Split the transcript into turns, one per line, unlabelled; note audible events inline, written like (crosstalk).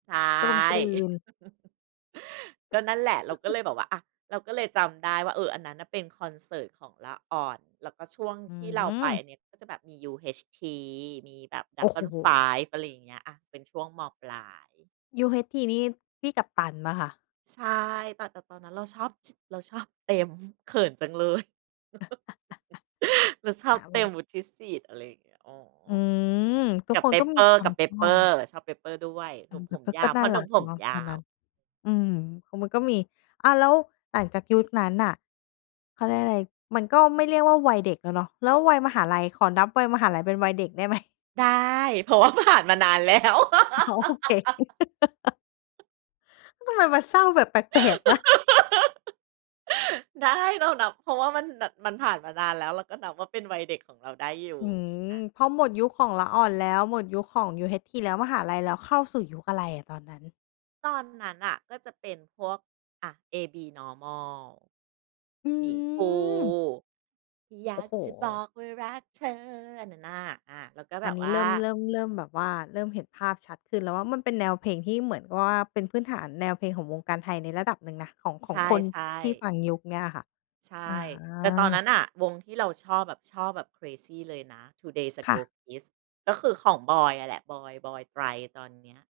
ใช่
กลมกลืน
(chuckles) ก็นั่นแหละ เราก็
(chuckles)
เลยแบบว่า อา เราก็เลยจำได้ว่า เออ อันนั้นน่ะเป็นคอนเสิร์ตของละอ่อน แล้วก็ช่วง
อื
ที่เราไปอ
ม
ันนี้ ก็จะแบบมี UHT มีแบบ
โอ้โฮ
Dragon 5 อะไรอย่างเงี้ย อา เป็นช่วง ม.ปลาย
UHT นี่พี่กัปตันเปล่าค่ะ?
ใช่ แต่ แต่ตอนนั้นเราชอบ ช เราชอบเต็ม เขินจังเลย
(chuckles)
(giggles) เราชอ
ห
บ
า
เ
ไ
ต
ว
็
้
ม วุฒิสิทธิ์ อะไรอย่างเงี้ย อ๋อ
อืม ทุ
ก
ก
ับ
ค
เ
น
ป
ก็
ปเป
มี
อร
ค
์
วา
ก
ม
ับเป
ช
ป
อ
เปอร
บ
์ ชอบเปปเปอร์ด้วย หน
เอ
ุ่
อ
ม
แ
ผ
ต่
ม
เขา
ย
ก
า
็
ว
น
พ
่
่
า
อหน
ร
ุ่
ั
ม
ก
ผม
เนาะ
ยา
ตอนน
ว
ั้น อืม ข มันก็มี อ้าว แล้วหลังจากยุคนั้นน่ะ เขาเรียกอะไร มันก็ไม่เรียกว่าวัยเด็กแล้วเนาะ แล้ววัยมหาลัย ขอนับวัยมหาลัยเป็นวัยเด็กได้ไหม?
ได้ เพราะว่าผ่านมานาน แล้ว
อ๋อ โอเค
(laughs)
(laughs) ทำไมมันเศร้าแบบแปลก ๆ นะ
(laughs) ได้ เรานับ เพราะว่ามันแบบ มันผ่านมานานแล้ว เราก็นับว่า เป็นวัยเด็กของเราได้อยู
อ
่
ื
ง
ม
ี้ อา
พอหมดยุคของละอ่อนแล้ว หมดยุคของ UHT แล้ว มหาลัยแล้ว เข้าสู่ยุคอะไรอะตอนนั้น?
ตอนนั้นน่ะก็จะเป็นพวก อา AB normal
อื
หมีพูห
ม
์ อย
โอ
า
้
ก
โฮ
จะบอกว่ารักเธอ อันนั้นน่ะ อา แล้วก็แบ
อัน
บ
นี
ว
้
่
เ
า
ริ่ม เริ่ม เริ่มแบบว่า เริ่มเห็นภาพชัดขึ้นแล้วว่า มันเป็นแนวเพลงที่เหมือนว่า เป็นพื้นฐานแนวเพลงของวงการไทยในระดับหนึ่งนะ ของ ข
ใช
องคน
่
ที่
ๆ
ฟังยุคเนี่ยอะค่ะ
ใช
อ
่ แต่ตอนนั
า
้นน่ะ วงที่เราชอบแบบ ชอบแบบ เครซี เลยนะ 2 Days
ค่
Ago
ะ
Kids ก็คือของบอยอะแหละ บอย บอย ตรัย ตอนเนี้ย